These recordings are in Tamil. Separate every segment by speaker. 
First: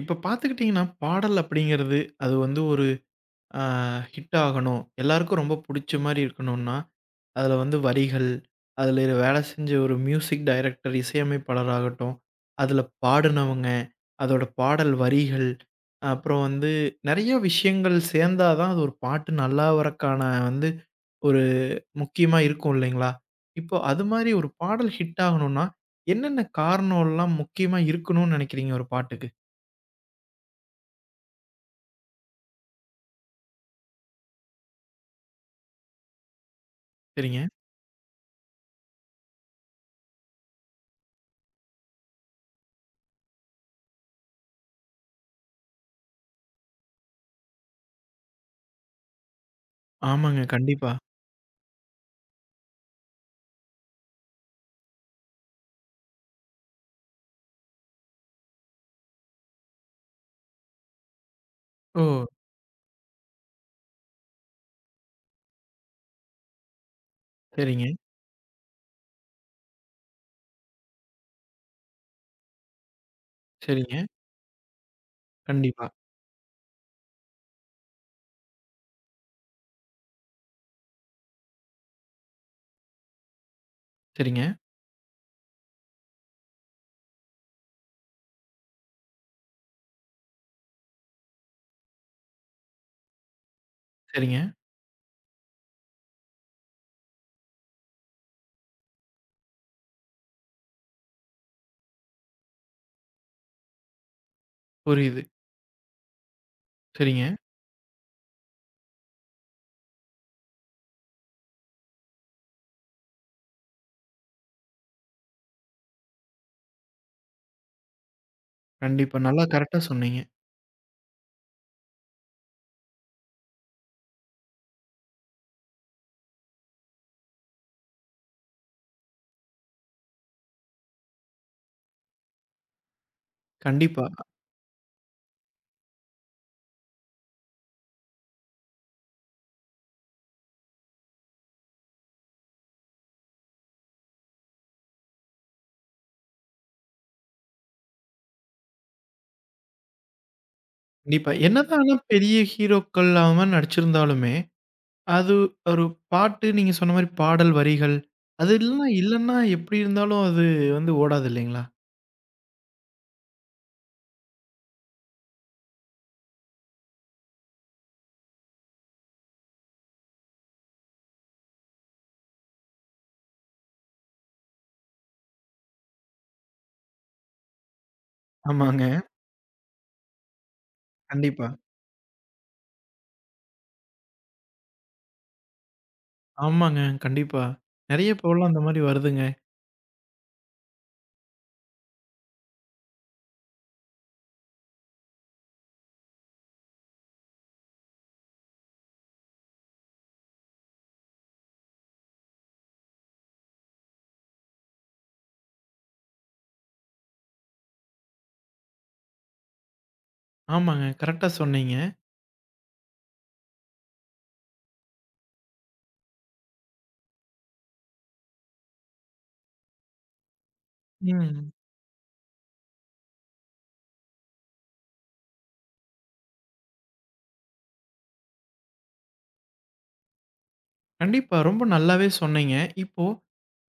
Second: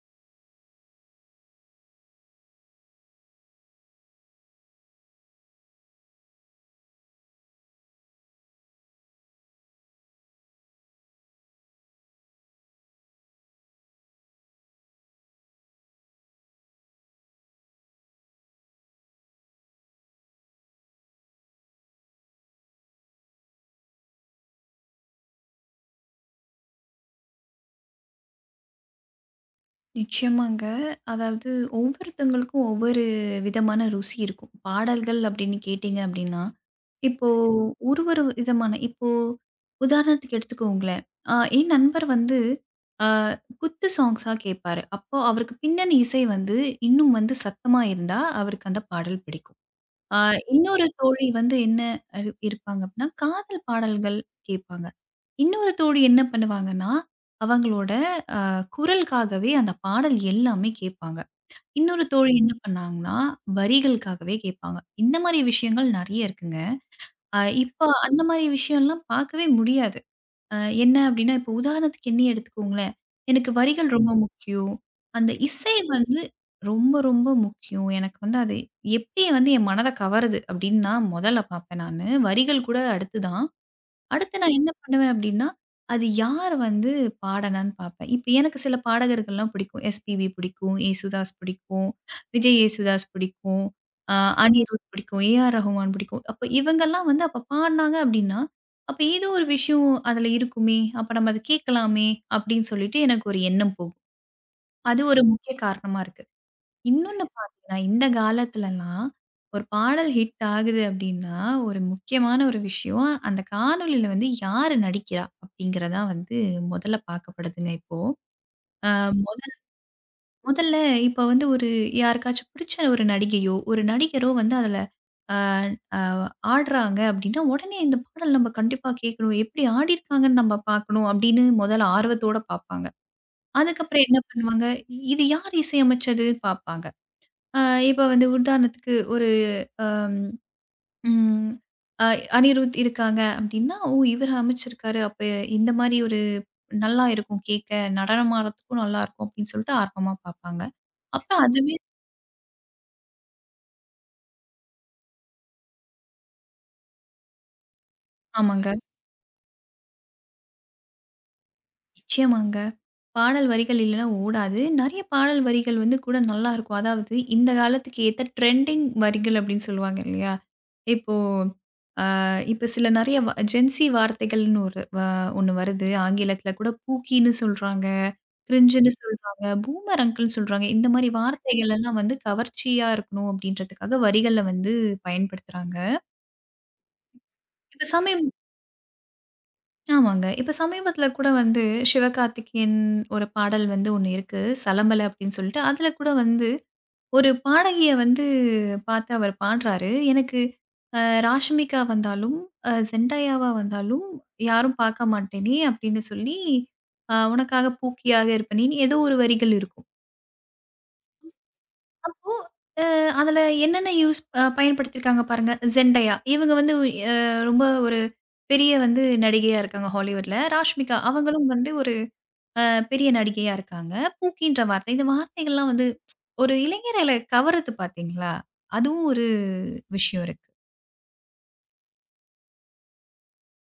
Speaker 1: இப்ப பார்த்துக்கிட்டீங்கன்னா, பாடல் அப்படிங்கிறது, அது வந்து ஒரு அ ஹிட் ஆகணும். எல்லாருக்கும் ரொம்ப புடிச்ச மாரி இருக்கணும்னா, அதுல வந்து வரிகள், அதுல வேலை செஞ்ச ஒரு மியூசிக் டைரக்டர், இசையமைப்பாளராகட்டும், அதுல பாடுனவங்க, அதோட பாடல் வரிகள், அப்புறம் வந்து நெறைய விஷயங்கள் சேர்ந்தா தான் அது ஒரு பாட்டு நல்லா வரக்கான வந்து ஒரு முக்கியமா இருக்கும் இல்லைங்களா? இப்போ அது மாரி ஒரு பாடல் ஹிட் ஆகணும்னா, என்னென்ன காரணம்லாம் முக்கியமா இருக்கணும்னு நெனைக்கிறீங்க ஒரு பாட்டுக்கு?
Speaker 2: நிச்சயமாங்க. அதாவது ஒவ்வொருத்தவங்களுக்கும் ஒவ்வொரு விதமான ருசி இருக்கும். பாடல்கள் அப்படின்னு கேட்டீங்க அப்படின்னா, இப்போ
Speaker 1: சரிங்க.
Speaker 2: ஒரு ஒரு விதமான இப்போ உதாரணத்துக்கு எடுத்துக்கோங்களேன். என் நண்பர் வந்து அ குத்து சாங்ஸா கேட்பாரு. அப்போ அவருக்கு பின்னணி இசை வந்து இன்னும் வந்து சத்தமா இருந்தா அவருக்கு அந்த பாடல் பிடிக்கும். அ
Speaker 1: ஆமாங்க.
Speaker 2: இன்னொரு
Speaker 1: கண்டிப்பா.
Speaker 2: தோழி வந்து என்ன இருப்பாங்க அப்படின்னா, காதல் பாடல்கள் கேட்பாங்க. இன்னொரு தோழி என்ன பண்ணுவாங்கன்னா, அவங்களோட குரலுக்காகவே அந்த பாடல் எல்லாமே கேட்பாங்க.
Speaker 1: ஓ!
Speaker 2: இன்னொரு தோழி என்ன பண்ணாங்கன்னா, வரிகளுக்காகவே கேட்பாங்க. இந்த மாரி விஷயங்கள் நெறைய இருக்குங்க.
Speaker 1: சரிங்க,
Speaker 2: இப்போ அந்த மாரி விஷயம்லாம் பார்க்கவே முடியாது. அ என்ன அப்டின்னா, இப்போ உதாரணத்துக்கு என்னையே எடுத்துக்கோங்களேன். எனக்கு வரிகள்
Speaker 1: சரிங்க.
Speaker 2: ரொம்ப முக்கியம். அந்த இசை
Speaker 1: கண்டிப்பா.
Speaker 2: வந்து ரொம்ப ரொம்ப முக்கியம். எனக்கு வந்து அது எப்டி வந்து என் மனத கவருது அப்டின்னு நான் மொதல்ல பார்ப்பேன் நானு. வரிகள் கூட அடுத்து தான். அடுத்து
Speaker 1: சரிங்க,
Speaker 2: நான் என்ன பண்ணுவேன் அப்படின்னா, அது யார் வந்து பாடுனான்னு பார்ப்பேன். இப்ப எனக்கு சில பாடகர்கள்லாம் பிடிக்கும். எஸ்பிபி பிடிக்கும், ஏசுதாஸ் பிடிக்கும், விஜய் ஏசுதாஸ் பிடிக்கும், அ
Speaker 1: சரிங்க.
Speaker 2: அனிருத் பிடிக்கும், ஏஆர் ரஹ்மான் பிடிக்கும். அப்ப இவங்கலாம் வந்து அப்ப பாடுனாங்க அப்படின்னா, அப்ப ஏதோ ஒரு விஷயம் அதுல இருக்குமே! அப்ப நம்ம அத கேட்கலாமே! அப்படின்னு சொல்லிட்டு எனக்கு ஒரு எண்ணம் போகும். அது
Speaker 1: புரியுது.
Speaker 2: ஒரு முக்கிய காரணமா இருக்கு. இன்னொன்னு
Speaker 1: சரிங்க.
Speaker 2: பார்த்தீங்கன்னா, இந்த காலத்துலலாம் ஒரு பாடல் ஹிட் ஆகுது அப்டின்னா, ஒரு முக்கியமான ஒரு விஷயம், அந்த காணொளில வந்து யாரு நடிக்கிறா? அப்டிங்கிறது தான் வந்து முதல்ல பார்க்கப்படுதுங்க இப்போ. அ
Speaker 1: கண்டிப்பா.
Speaker 2: மொத
Speaker 1: நல்லா கரெக்ட்டா சொன்னீங்க.
Speaker 2: முதல்ல இப்ப வந்து ஒரு யாருக்காச்சும் பிடிச்ச ஒரு நடிகையோ, ஒரு நடிகரோ வந்து அதுல அ அ ஆடுறாங்க அப்டின்னா, உடனே இந்த பாடல் நம்ம கண்டிப்பா கேட்கணும். எப்டி ஆடியிருக்காங்கன்னு நம்ம பார்க்கணும் அப்டின்னு முதல்ல ஆர்வத்தோட பார்ப்பாங்க. அதுக்கப்புறம்
Speaker 1: கண்டிப்பா,
Speaker 2: என்ன பண்ணுவாங்க, இது யார் இசையமைச்சது? பார்ப்பாங்க. அ இப்ப வந்து உதாரணத்துக்கு ஒரு அம், ம் அ அனிருத் இருக்காங்க அப்டின்னா, ஓ! இவரு அமைச்சிருக்காரு. அப்ப இந்த மாரி ஒரு நல்லா இருக்கும் கேட்க, நடனம் ஆடுறதுக்கும் நல்லாருக்கும் அப்டின்னு சொல்லிட்டு ஆர்வமா பார்ப்பாங்க.
Speaker 1: கண்டிப்பா.
Speaker 2: அப்புறம் அதுவே
Speaker 1: என்னதான் ஆனா பெரிய ஹீரோக்கள் அவங்க நடிச்சிருந்தாலுமே, அது ஒரு பாட்டு நீங்க சொன்ன மாரி பாடல் வரிகள், அது
Speaker 2: ஆமாங்க.
Speaker 1: இல்லனா இல்லன்னா எப்படி இருந்தாலும் அது வந்து ஓடாது இல்லைங்களா?
Speaker 2: நிச்சயமாங்க. பாடல் வரிகள் இல்லன்னா ஓடாது. நெறைய பாடல் வரிகள் வந்து கூட நல்லாருக்கும். அதாவது இந்த காலத்துக்கு ஏத்த ட்ரெண்டிங் வரிகள் அப்டின்னு சொல்லுவாங்க இல்லையா? இப்போ இப்ப சில நெறைய ஜென்சி வார்த்தைகள்னு ஒரு ஒண்ணு வருது. ஆங்கிலத்தில கூட பூக்கின்னு சொல்றாங்க,
Speaker 1: ஆமாங்க.
Speaker 2: கிரிஞ்சுன்னு சொல்றாங்க, பூமர் அங்கிள்ன்னு சொல்றாங்க. இந்த மாரி
Speaker 1: கண்டிப்பா.
Speaker 2: வார்த்தைகள் எல்லாம் வந்து கவர்ச்சியா இருக்கணும் அப்படின்றதுக்காக வரிகள்ல வந்து பயன்படுத்துறாங்க.
Speaker 1: ஆமாங்க. கண்டிப்பா.
Speaker 2: இப்ப
Speaker 1: நெறைய
Speaker 2: சமீப
Speaker 1: இப்போலாம் அந்த மாரி வருதுங்க.
Speaker 2: ஆமாங்க. இப்ப சமீபத்தில கூட வந்து சிவகார்த்திகேயன் ஒரு பாடல் வந்து ஒண்ணு இருக்கு. "சலம்பல" அப்படின்னு சொல்லிட்டு. அதில கூட வந்து ஒரு பாடகிய வந்து பாத்து அவர் பாடுறாரு. எனக்கு ராஷ்மிகா வந்தாலும், செண்டாயாவா வந்தாலும் யாரும் பாக்க மாட்டேனே! அப்படின்னு சொல்லி, உனக்காக பூக்கியாக இருப்பேனேன்னு ஏதோ ஒரு வரிகள் இருக்கும்.
Speaker 1: ஆமாங்க. கரெக்ட்டா சொன்னீங்க.
Speaker 2: அப்போ அ அதுல என்னென்ன யூஸ் பயன்படுத்தியிருக்காங்க பாருங்க. செண்டயா இவங்க வந்து அ ரொம்ப ஒரு பெரிய வந்து நடிகையா இருக்காங்க ஹாலிவுட்ல. ராஷ்மிகா அவங்களும்
Speaker 1: ம்.
Speaker 2: வந்து ஒரு அ பெரிய நடிகையா இருக்காங்க. பூக்கின்ற வார்த்தை இந்த வார்த்தைகள்லாம் வந்து ஒரு இளைஞர்கள கவருது பார்த்தீங்களா? அதுவும் ஒரு விஷயம் இருக்கு.
Speaker 1: கண்டிப்பா. ரொம்ப நல்லாவே சொன்னீங்க. இப்போ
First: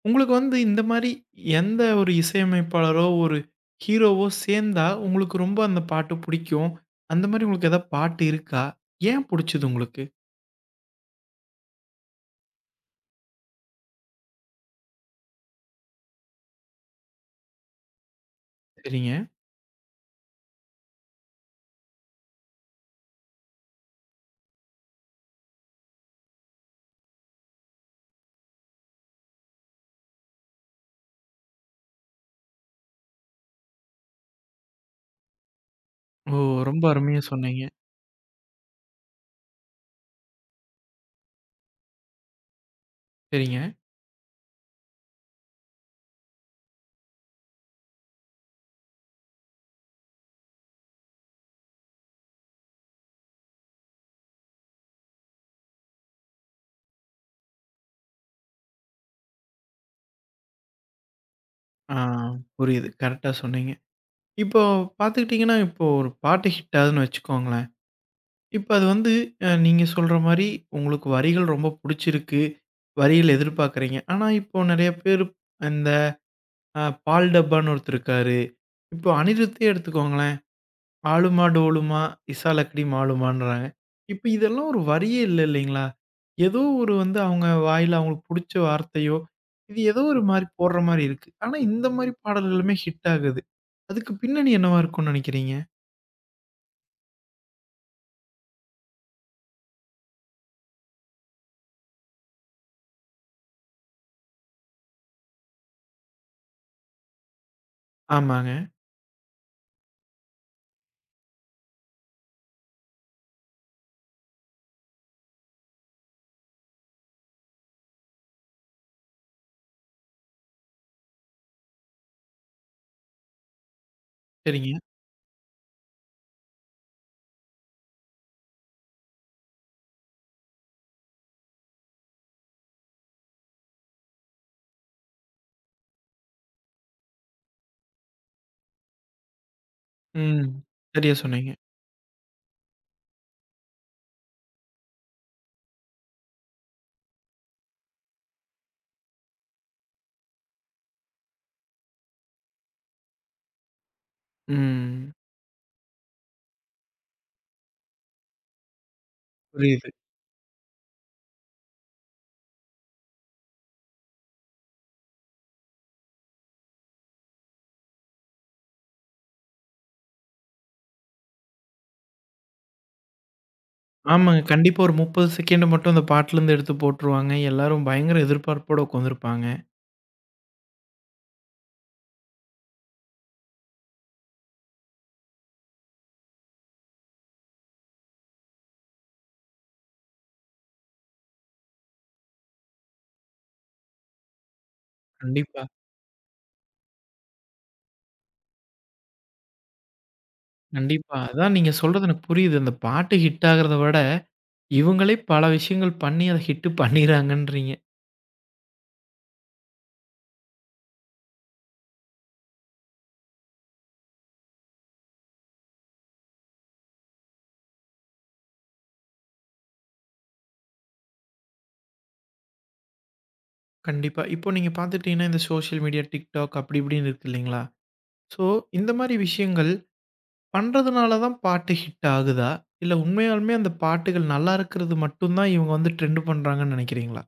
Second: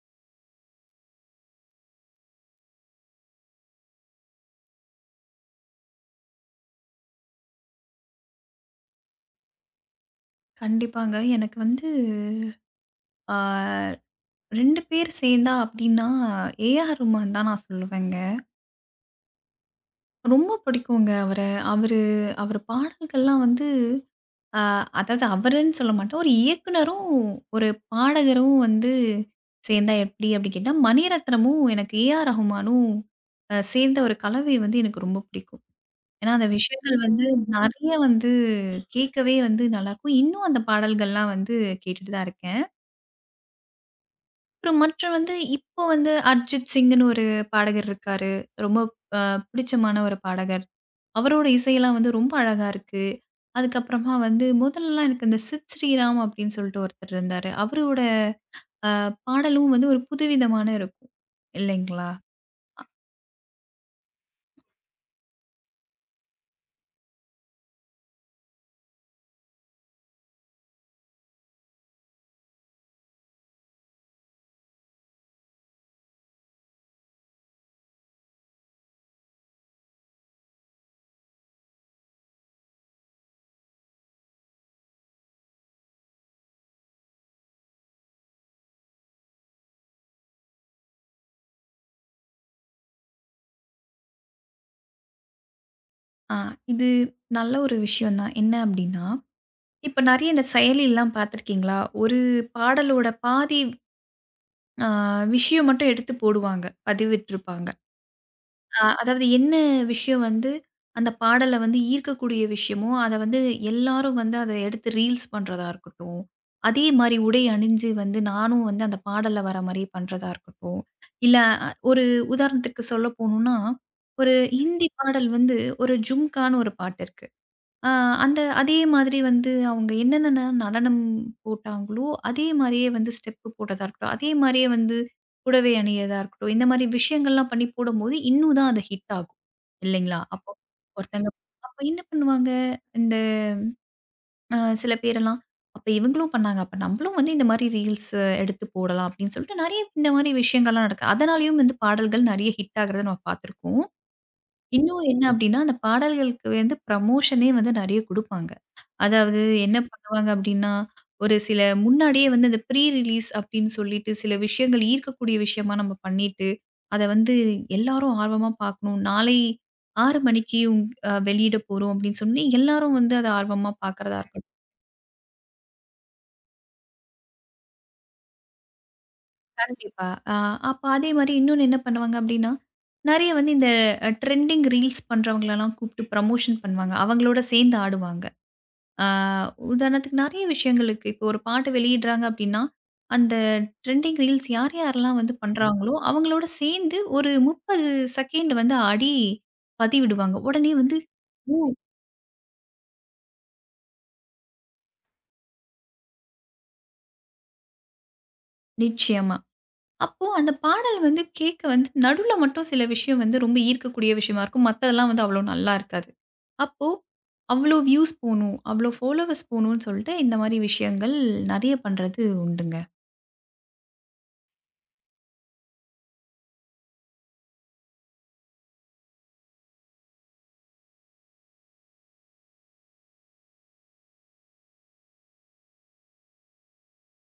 Speaker 1: உங்களுக்கு வந்து இந்த மாரி எந்த ஒரு இசையமைப்பாளரோ, ஒரு ஹீரோவோ சேர்ந்தா, உங்களுக்கு ரொம்ப அந்த பாட்டு புடிக்கும். அந்த மாரி உங்களுக்கு ஏதாவது பாட்டு இருக்கா? ஏன் புடிச்சது உங்களுக்கு?
Speaker 2: கண்டிப்பாங்க. எனக்கு வந்து ஆ 2 பேர் சேர்ந்தா அப்டின்னா, ஏ.ஆர். ரஹ்மான் தான் நான் சொல்லுவேங்க.
Speaker 1: சரிங்க.
Speaker 2: ரொம்ப பிடிக்குங்க அவர. அவரு அவரு பாடல்கள்லாம் வந்து ஆ அதாவது அவருன்னு சொல்ல மாட்டோம். ஒரு இயக்குனரும், ஒரு பாடகரும் வந்து சேர்ந்தா எப்படி அப்படி கேட்டா, மணிரத்னமும், எனக்கு ஏ.ஆர். ரஹ்மானும் சேர்ந்த ஒரு கலவை வந்து எனக்கு ரொம்ப பிடிக்கும். ஏன்னா,
Speaker 1: ஓ!
Speaker 2: அந்த
Speaker 1: ரொம்ப
Speaker 2: விஷயங்கள்
Speaker 1: அருமையா
Speaker 2: வந்து
Speaker 1: சொன்னீங்க.
Speaker 2: நெறைய வந்து கேட்கவே வந்து நல்லாருக்கும். இன்னும் அந்த பாடல்கள்லாம் வந்து கேட்டுட்டு தான் இருக்கேன்.
Speaker 1: சரிங்க.
Speaker 2: அப்புறம் மற்ற வந்து இப்போ வந்து அர்ஜித் சிங்குன்னு ஒரு பாடகர் இருக்காரு. ரொம்ப அ பிடிச்சமான ஒரு பாடகர். அவரோட இசையெல்லாம் வந்து ரொம்ப அழகா இருக்கு. அதுக்கப்புறமா வந்து முதல்லலாம் எனக்கு இந்த சித் ஸ்ரீராம் அப்படின்னு சொல்லிட்டு ஒருத்தர் இருந்தாரு. அவரோட பாடலும் வந்து ஒரு புதுவிதமான இருக்கும்.
Speaker 1: ஆ
Speaker 2: இல்லைங்களா?
Speaker 1: புரியுது. கரெக்ட்டா சொன்னீங்க. இப்போ பார்த்துக்கிட்டீங்கன்னா, இப்போ ஒரு பாட்டு ஹிட் ஆகுதுன்னு வச்சுக்கோங்களேன். இப்ப அது வந்து நீங்க சொல்ற மாரி உங்களுக்கு வரிகள் ரொம்ப புடிச்சிருக்கு. வரிகள் எதிர்பார்க்குறீங்க. ஆனா, இப்போ நெறைய பேரு இந்த அ பால் டப்பான்னு ஒருத்தர் இருக்காரு. இப்போ அனிருத்தே எடுத்துக்கோங்களேன். ஆலுமா டோலுமா, இசா லக்கடி மாலுமான்றாங்க. இப்ப இதெல்லாம் ஒரு வரியே இல்ல இல்லைங்களா? ஏதோ ஒரு வந்து அவங்க வாயில அவங்களுக்கு புடிச்ச வார்த்தையோ, இது ஏதோ ஒரு மாரி போடுற மாரி இருக்கு. ஆனா இந்த மாரி பாடல்களுமே ஹிட் ஆகுது. அதுக்கு பின்னணி என்னவா இருக்கும்னு நெனைக்கிறீங்க?
Speaker 2: ஆ இது நல்ல ஒரு விஷயம் தான். என்ன அப்படின்னா, இப்ப நெறைய இந்த செயலில்லாம் பார்த்துருக்கீங்களா? ஒரு பாடலோட பாதி அ விஷயம் மட்டும் எடுத்து போடுவாங்க. பதிவிட்டிருப்பாங்க.
Speaker 1: ஆமாங்க.
Speaker 2: அதாவது என்ன விஷயம் வந்து, அந்த பாடல வந்து ஈர்க்கக்கூடிய விஷயமோ, அத வந்து எல்லாரும் வந்து அத எடுத்து ரீல்ஸ் பண்றதா இருக்கட்டும். அதே மாரி உடை அணிஞ்சு வந்து நானும் வந்து அந்த பாடல்ல வர மாரி பண்றதா இருக்கட்டும். இல்ல ஒரு உதாரணத்துக்கு சொல்ல போணும்னா, ஒரு
Speaker 1: சரிங்க.
Speaker 2: ஹிந்தி பாடல் வந்து ஒரு ஜும்கான்னு ஒரு பாட்டு இருக்கு. ஆ, அந்த அதே மாதிரி வந்து அவங்க என்னென்ன நடனம் போட்டாங்களோ, அதே மாரியே வந்து ஸ்டெப்பு போட்டதா இருக்கட்டும், அதே மாரியே வந்து புடவை அணியிறதா இருக்கட்டும், இந்த மாரி விஷயங்கள்லாம் பண்ணி போடும்போது, இன்னும் தான் அது ஹிட் ஆகும். இல்லைங்களா?
Speaker 1: ம்.
Speaker 2: அப்போ
Speaker 1: சரியா
Speaker 2: ஒருத்தங்க
Speaker 1: சொன்னீங்க.
Speaker 2: அப்ப என்ன பண்ணுவாங்க, இந்த சில பேரெல்லாம், "அப்ப இவங்களும் பண்ணாங்க. அப்ப நம்மளும் வந்து இந்த மாரி ரீல்ஸ் எடுத்து போடலாம்." அப்படின்னு சொல்லிட்டு நெறைய இந்த மாரி விஷயங்கள்லாம் நடக்கு. அதனாலேயும் வந்து பாடல்கள் நெறைய ஹிட் ஆகுறத நம்ம பார்த்துருக்கோம். இன்னும்
Speaker 1: ம்.
Speaker 2: என்ன அப்டின்னா, அந்த பாடல்களுக்கு வந்து ப்ரமோஷனே வந்து நெறைய குடுப்பாங்க. அதாவது என்ன
Speaker 1: புரியுது.
Speaker 2: பண்ணுவாங்க அப்டின்னா, ஒரு சில முன்னாடியே வந்து அந்த ப்ரீ ரிலீஸ் அப்டின்னு சொல்லிட்டு சில விஷயங்கள் ஈர்க்கக்கூடிய விஷயமா நம்ம பண்ணிட்டு, அத வந்து எல்லாரும் ஆர்வமா பார்க்கணும். நாளை 6 மணிக்கு உங் அ வெளியிட போறோம் அப்டின்னு சொல்லி எல்லாரும் வந்து அத ஆர்வமா பார்க்கறதா
Speaker 1: ஆமாங்க.
Speaker 2: இருக்கட்டும்.
Speaker 1: கண்டிப்பா ஒரு 30 செகண்ட் மட்டும் அந்த பாட்டுலருந்து எடுத்து போட்டுருவாங்க. எல்லாரும் பயங்கர எதிர்பார்ப்போட உட்காந்துருப்பாங்க.
Speaker 2: கண்டிப்பா. அ அப்ப அதே மாரி இன்னொன்னு என்ன பண்ணுவாங்க அப்டின்னா, நெறைய வந்து இந்த ட்ரெண்டிங் ரீல்ஸ் பண்றவங்களலாம் கூப்ட்டு ப்ரமோஷன் பண்ணுவாங்க. அவங்களோட சேர்ந்து ஆடுவாங்க. ஆ, உதாரணத்துக்கு நெறைய விஷயங்களுக்கு இப்போ ஒரு பாட்டு வெளியிடுறாங்க அப்டின்னா, அந்த ட்ரெண்டிங் ரீல்ஸ் யார் யாரெல்லாம் வந்து
Speaker 1: கண்டிப்பா,
Speaker 2: பண்றாங்களோ, அவங்களோட சேர்ந்து ஒரு 30 செகண்ட் வந்து ஆடி பதிவிடுவாங்க. உடனே வந்து
Speaker 1: கண்டிப்பா. அதான்
Speaker 2: ஓ!
Speaker 1: நீங்க சொல்றது எனக்கு புரியுது. அந்த பாட்டு ஹிட் ஆகுறத விட, இவங்களே பல விஷயங்கள் பண்ணி அத ஹிட் பண்ணிறாங்கன்றீங்க.
Speaker 2: நிச்சயமா. அப்போ அந்த பாடல் வந்து கேட்க வந்து நடுவுல மட்டும் சில விஷயம் வந்து ரொம்ப ஈர்க்கக்கூடிய விஷயமா இருக்கும். மத்ததெல்லாம் வந்து அவ்ளோ நல்லா இருக்காது. அப்போ அவ்ளோ வியூஸ் போணும், அவ்ளோ ஃபாலோவர்ஸ் போணும்னு சொல்லிட்டு இந்த மாரி விஷயங்கள் நெறைய பண்றது உண்டுங்க.
Speaker 1: கண்டிப்பா. இப்போ நீங்க பார்த்துட்டீங்கன்னா, இந்த சோஷியல் மீடியா TikTok அப்படி இப்படின்னு இருக்கு இல்லைங்களா? ஸோ இந்த மாரி விஷயங்கள் பண்றதுனால தான் பாட்டு ஹிட் ஆகுதா? இல்ல உண்மையாலுமே அந்த பாட்டுகள் நல்லா இருக்கிறது மட்டும் தான் இவங்க வந்து ட்ரெண்ட் பண்றாங்கன்னு நினைக்கிறீங்களா?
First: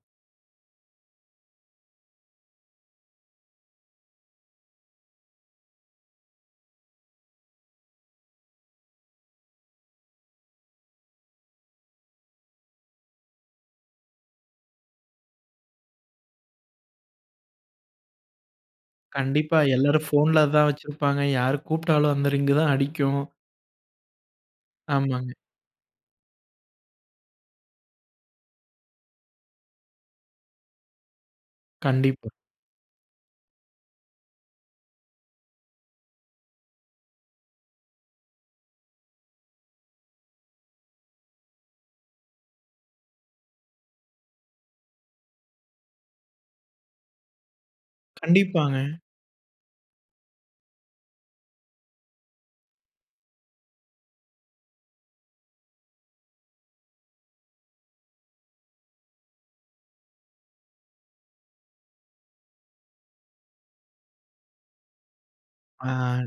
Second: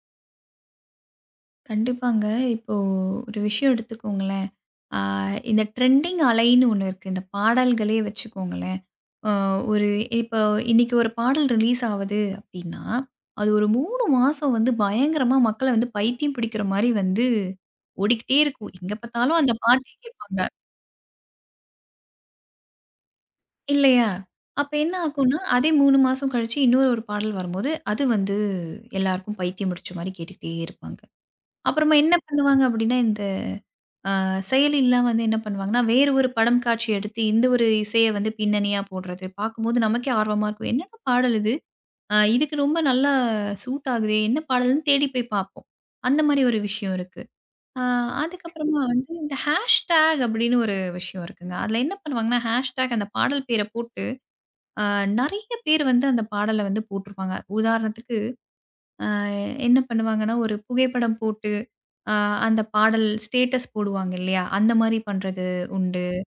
Speaker 2: கண்டிப்பாங்க. இப்போ ஒரு விஷயம் எடுத்துக்கோங்களேன். ஆ இந்த ட்ரெண்டிங் அலைன்னு ஒண்ணு இருக்கு. இந்த பாடல்களே வச்சுக்கோங்களேன். அ ஒரு இப்போ இன்னைக்கு ஒரு பாடல் ரிலீஸ் ஆவுது அப்டின்னா, அது ஒரு 3 மாசம் வந்து பயங்கரமா மக்கள வந்து பைத்தியம் பிடிக்கிற மாரி வந்து ஓடிக்கிட்டே இருக்கும். எங்க பார்த்தாலும் அந்த
Speaker 1: கண்டிப்பா.
Speaker 2: பாட்டே
Speaker 1: எல்லாரும் ஃபோன்ல
Speaker 2: கேட்பாங்க.
Speaker 1: அதான் வச்சிருப்பாங்க. யாரு கூப்பிட்டாலும் அந்த ரிங்கு தான் அடிக்கும்.
Speaker 2: இல்லையா? அப்ப என்ன
Speaker 1: ஆமாங்க.
Speaker 2: ஆகும்னா, அதே 3 மாசம் கழிச்சு இன்னொரு ஒரு பாடல் வரும்போது, அது வந்து எல்லாருக்கும் பைத்தியம் பிடிச்ச மாரி கேட்டுக்கிட்டே இருப்பாங்க. அப்புறமா என்ன
Speaker 1: கண்டிப்பா.
Speaker 2: பண்ணுவாங்க அப்டின்னா, இந்த செயலில்லாம் வந்து என்ன பண்ணுவாங்கன்னா, வேறு ஒரு படம் காட்சி எடுத்து, இந்த ஒரு இசைய வந்து பின்னணியா போடுறது. பார்க்கும்போது நமக்கே ஆர்வமா இருக்கும். என்னடா பாடல் இது? இதுக்கு ரொம்ப நல்லா சூட் ஆகுதே! என்ன பாடல்ன்னு தேடி போய் பார்ப்போம். அந்த மாரி ஒரு விஷயம் இருக்கு. அ அதுக்கப்புறமா
Speaker 1: கண்டிப்பாங்க.
Speaker 2: வந்து இந்த ஹேஷ்டேக் அப்படின்னு ஒரு விஷயம் இருக்குங்க. அதில என்ன பண்ணுவாங்கன்னா, ஹேஷ்டேக் அந்த பாடல் பேர போட்டு, அ நெறைய பேர் வந்து அந்த பாடல வந்து போட்டுருப்பாங்க. உதாரணத்துக்கு என்ன பண்ணுவாங்கன்னா, ஒரு புகைப்படம் போட்டு, அ அந்த பாடல் ஸ்டேட்டஸ் போடுவாங்க இல்லையா? அந்த மாரி பண்றது உண்டு.
Speaker 1: ஆ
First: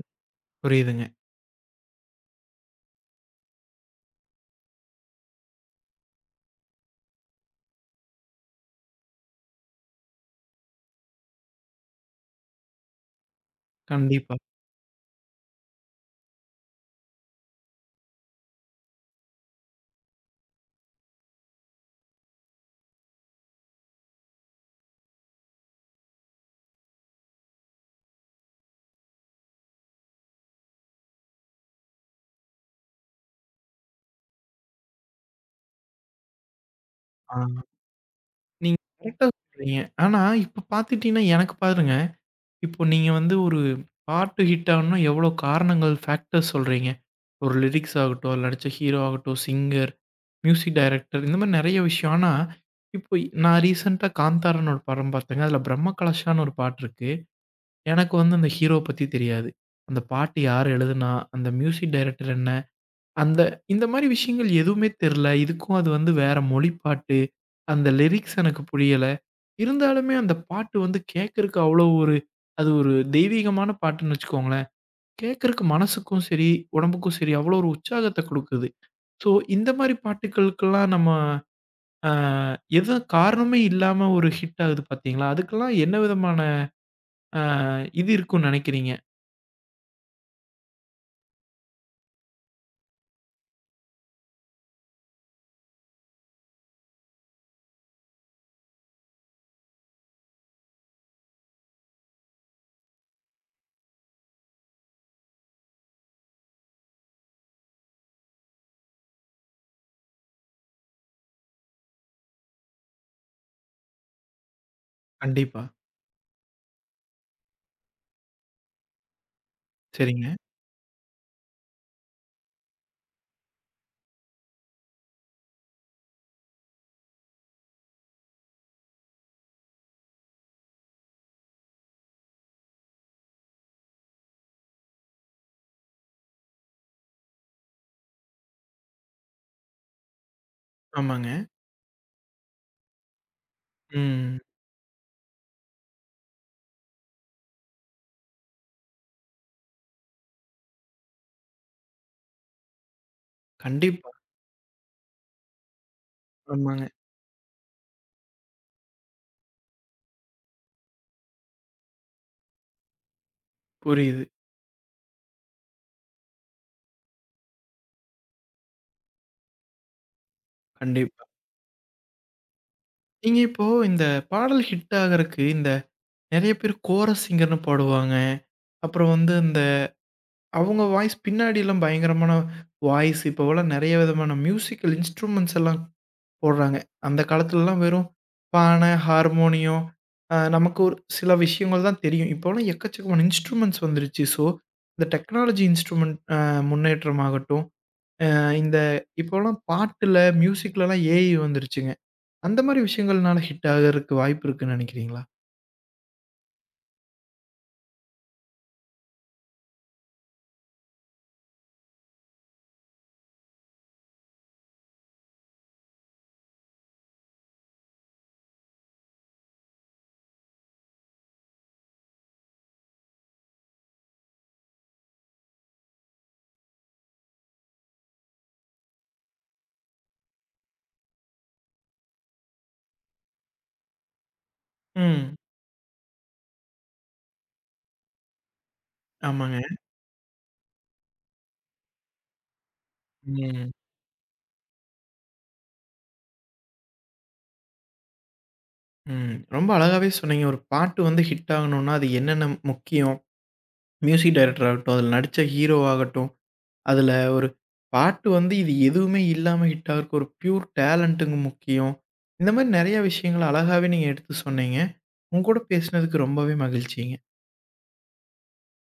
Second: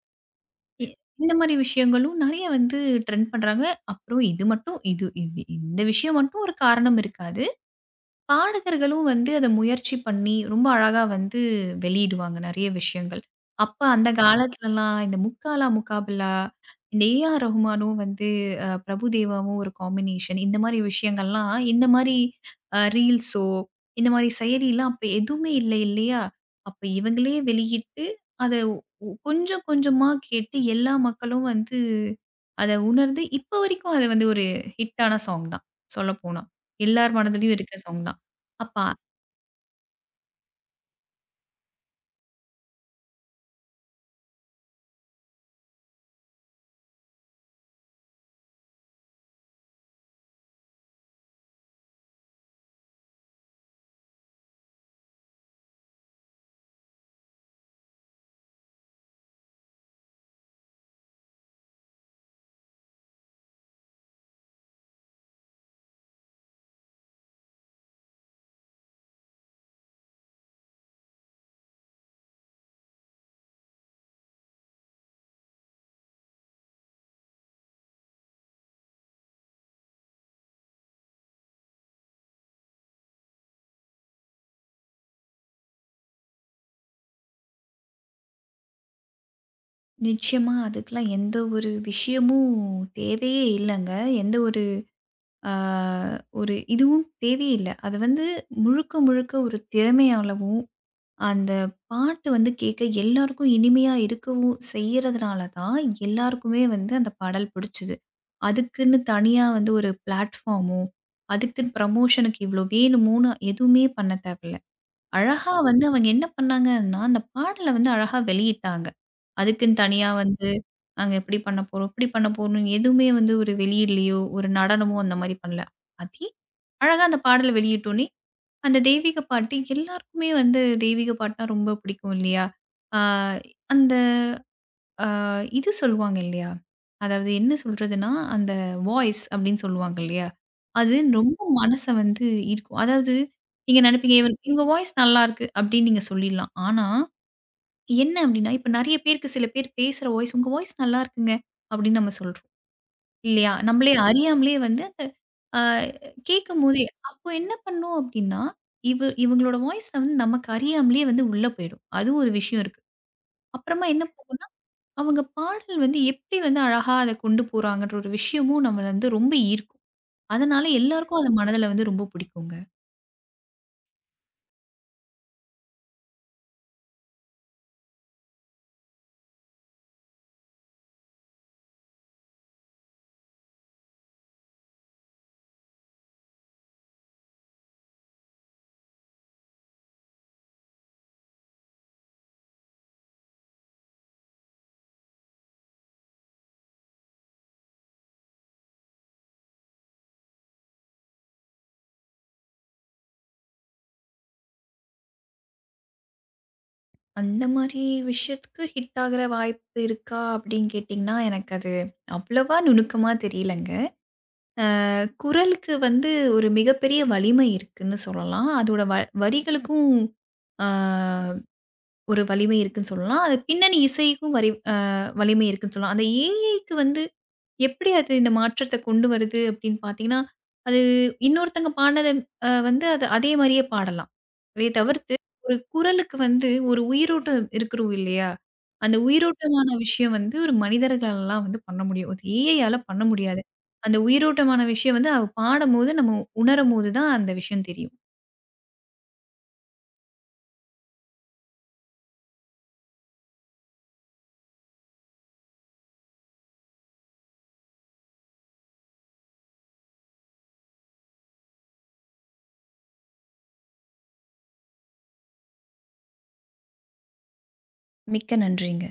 Speaker 2: இ
Speaker 1: புரியுதுங்க.
Speaker 2: இந்த மாரி விஷயங்களும் நெறைய வந்து ட்ரெண்ட் பண்றாங்க. அப்புறம் இது மட்டும் இது இது இந்த விஷயம் மட்டும் ஒரு காரணம் இருக்காது. பாடகர்களும் வந்து அத முயற்சி பண்ணி, ரொம்ப அழகா வந்து வெளியிடுவாங்க நெறைய விஷயங்கள். அப்ப அந்த
Speaker 1: கண்டிப்பா.
Speaker 2: காலத்துலலாம் இந்த முக்காலா முக்காபிலா, இந்த ஏ.ஆர். ரஹ்மானும் வந்து பிரபுதேவாவும் ஒரு காம்பினேஷன் இந்த மாரி விஷயங்கள்லாம், இந்த மாரி ரீல்ஸோ, இந்த மாரி செயலிலாம் அப்ப எதுவுமே இல்லை இல்லையா? அப்ப இவங்களே வெளியிட்டு, அத கொஞ்சம் கொஞ்சமா கேட்டு எல்லா மக்களும் வந்து அத உணர்ந்து, இப்ப வரைக்கும் அது வந்து ஒரு ஹிட்டான சாங் தான் சொல்லப்போனா. எல்லார்
Speaker 1: ஆ.
Speaker 2: மனதிலயும் இருக்க சாங் தான்.
Speaker 1: நீங்க
Speaker 2: அப்பா
Speaker 1: கரெக்ட்டா சொல்றீங்க. ஆனா இப்ப பார்த்துட்டீங்கன்னா எனக்கு பாருங்க இப்போ நீங்க வந்து ஒரு பாட்டு ஹிட் ஆகணும்னா எவ்வளோ காரணங்கள், ஃபேக்டர்ஸ் சொல்றீங்க. ஒரு லிரிக்ஸ் ஆகட்டும், அதுல நடிச்ச ஹீரோ ஆகட்டும், சிங்கர், மியூசிக் டைரக்டர் இந்த மாரி நெறைய விஷயம். ஆனா, இப்போ நான் ரீசென்ட்டா காந்தாரன்னு ஒரு படம் பார்த்தேங்க. அதுல பிரம்ம கலஷான்னு ஒரு பாட்டு இருக்கு. எனக்கு வந்து அந்த ஹீரோ பத்தி தெரியாது. அந்த பாட்டு யார் எழுதுனா, அந்த மியூசிக் டைரக்டர் என்ன? அந்த இந்த மாரி விஷயங்கள் எதுவுமே தெர்ல. இதுக்கும் அது வந்து வேற மொழி பாட்டு. அந்த லிரிக்ஸ் எனக்கு புரியல. இருந்தாலுமே அந்த பாட்டு வந்து கேட்கறக்கு அவ்வளோ ஒரு அது ஒரு தெய்வீகமான பாட்டுன்னு வச்சுக்கோங்களேன். கேட்கறக்கு மனசுக்கும் சரி, உடம்புக்கும் சரி அவ்வளோ ஒரு உற்சாகத்த குடுக்குது. ஸோ இந்த மாரி பாட்டுக்களுக்கெல்லாம் நம்ம அ எது காரணமே இல்லாம ஒரு ஹிட் ஆகுது பார்த்தீங்களா? அதுக்கெல்லாம் என்ன விதமான அ இது இருக்கும்னு நெனைக்கிறீங்க?
Speaker 2: நிச்சயமா அதுக்கெல்லாம் எந்த ஒரு விஷயமும் தேவையே இல்லங்க. எந்த ஒரு ஆ ஒரு இதுவும் தேவையே இல்ல. அது வந்து முழுக்க, முழுக்க ஒரு திறமையாலவும், அந்த பாட்டு வந்து கேட்க எல்லாருக்கும் இனிமையா இருக்கவும் செய்யறதுனால தான் எல்லாருக்குமே வந்து அந்த பாடல் புடிச்சது. அதுக்குன்னு தனியா வந்து ஒரு பிளாட்ஃபார்மோ, அதுக்குன்னு ப்ரமோஷனுக்கு இவ்ளோ வேணுமோன்னு எதுவுமே பண்ண தேவையில்ல. அழகா
Speaker 1: கண்டிப்பா.
Speaker 2: வந்து அவங்க என்ன பண்ணாங்கன்னா, அந்த பாடல வந்து அழகா வெளியிட்டாங்க. அதுக்குன்னு தனியா
Speaker 1: சரிங்க.
Speaker 2: வந்து, நாங்க இப்படி பண்ண போறோம், இப்படி பண்ண போறோம்ன்னு எதுவுமே வந்து ஒரு வெளியீடலயோ, ஒரு நடனமோ அந்த மாரி பண்ணல. அதே அழகா அந்த பாடல வெளியிட்டோனே, அந்த தெய்வீக பாட்டு எல்லாருக்குமே வந்து தெய்வீக பாட்டுனா ரொம்ப பிடிக்கும் இல்லையா? ஆ அந்த இது சொல்லுவாங்க இல்லையா? அதாவது என்ன சொல்றதுன்னா, அந்த வாய்ஸ் அப்படின்னு சொல்லுவாங்க இல்லையா? அது
Speaker 1: ஆமாங்க.
Speaker 2: ரொம்ப மனச வந்து ஈர்க்கும். அதாவது நீங்க நெனைப்பீங்க, இவர்
Speaker 1: ம்.
Speaker 2: இவங்க வாய்ஸ் நல்லாருக்கு அப்படின்னு நீங்க சொல்லிடலாம். ஆனா, என்ன அப்படின்னா, இப்ப நெறைய பேருக்கு சில பேர் பேசுற வாய்ஸ், "உங்க வாய்ஸ் நல்லாருக்குங்க" அப்படின்னு நம்ம சொல்றோம். இல்லையா? நம்மளே
Speaker 1: கண்டிப்பா.
Speaker 2: அறியாமலே வந்து அந்த அ கேட்கும்போதே
Speaker 1: ஆமாங்க.
Speaker 2: அப்போ என்ன பண்ணும் அப்படின்னா, இவங்களோட வாய்ஸ்ல வந்து நமக்கு அறியாமலே வந்து உள்ள போயிடும். அது ஒரு விஷயம் இருக்கு. அப்புறமா என்ன
Speaker 1: புரியுது.
Speaker 2: அவங்க பாடல் வந்து எப்படி வந்து அழகா அத கொண்டு போறாங்கன்ற ஒரு விஷயமும் நம்மள வந்து ரொம்ப ஈர்க்கும். அதனால எல்லாருக்கும்
Speaker 1: கண்டிப்பா.
Speaker 2: அது மனதில வந்து ரொம்ப பிடிக்குங்க.
Speaker 1: நீங்க இப்போ இந்த பாடல் ஹிட் ஆகறக்கு, இந்த நெறைய பேர் கோரஸ் சிங்கர்ன்னு பாடுவாங்க. அப்புறம் வந்து இந்த அவங்க வாய்ஸ் பின்னாடிலாம் பயங்கரமான வாய்ஸ் இப்போவெல்லாம் நெறைய விதமான மியூசிக்கல் இன்ஸ்ட்ருமெண்ட்ஸ் எல்லாம் போடுறாங்க. அந்த காலத்துலலாம் வெறும் பானை, ஹார்மோனியம் நமக்கு ஒரு சில விஷயங்கள் தான் தெரியும். இப்போலாம் எக்கச்சக்கமான இன்ஸ்ட்ருமெண்ட்ஸ் வந்துருச்சு. ஸோ, இந்த டெக்னாலஜி இன்ஸ்ட்ருமெண்ட் முன்னேற்றமாகட்டும், இந்த இப்போலாம் பாட்டுல, மியூசிக்லலாம் ஏஐ வந்துருச்சுங்க. அந்த மாரி விஷயங்கள்னால ஹிட் ஆகறக்கு வாய்ப்பு இருக்குன்னு நெனைக்கிறீங்களா?
Speaker 2: அந்த மாரி விஷயத்துக்கு ஹிட் ஆகுற வாய்ப்பு இருக்கா அப்படின்னு கேட்டிங்கன்னா, எனக்கு அது அவ்வளவா நுணுக்கமா தெரியலங்க. அ குரலுக்கு வந்து ஒரு மிகப்பெரிய வலிமை இருக்குன்னு சொல்லலாம். அதோட வரிகளுக்கும் ஆ ஒரு வலிமை இருக்குன்னு சொல்லலாம். அது பின்னணி இசைக்கும் வரி அ வலிமை இருக்குன்னு சொல்லலாம். அந்த ஏஐக்கு வந்து எப்படி அது இந்த மாற்றத்த கொண்டு வருது அப்படின்னு பார்த்தீங்கன்னா, அது இன்னொருத்தங்க பாடுனத வந்து அது அதே மாரியே பாடலாம். இதை தவிர்த்து
Speaker 1: ம்.
Speaker 2: ஒரு குரலுக்கு வந்து ஒரு உயிரோட்டம் இருக்கிறோம் இல்லையா? அந்த
Speaker 1: ஆமாங்க.
Speaker 2: உயிரோட்டமான விஷயம் வந்து ஒரு மனிதர்களாலலாம் வந்து பண்ண முடியும். அது ஏஐயால பண்ண முடியாது.
Speaker 1: ம்.
Speaker 2: அந்த உயிரோட்டமான விஷயம் வந்து அவ பாடும்போது, நம்ம உணரும்போது தான் அந்த விஷயம் தெரியும்.
Speaker 1: ம். ரொம்ப அழகாவே சொன்னீங்க. ஒரு பாட்டு வந்து ஹிட் ஆகணும்னா, அது என்னென்ன முக்கியம்? மியூசிக் டைரக்டர் ஆகட்டும், அதில நடிச்ச ஹீரோ ஆகட்டும், அதில ஒரு பாட்டு வந்து இது எதுவுமே இல்லாம ஹிட் ஆகுறக்கு ஒரு பியூர் டேலண்ட்டுங்க முக்கியம். இந்த மாரி நெறைய விஷயங்கள அழகாவே நீங்க எடுத்து சொன்னீங்க. உங்க கூட பேசினதுக்கு ரொம்பவே மகிழ்ச்சிங்க.
Speaker 2: மிக்க நன்றிங்க.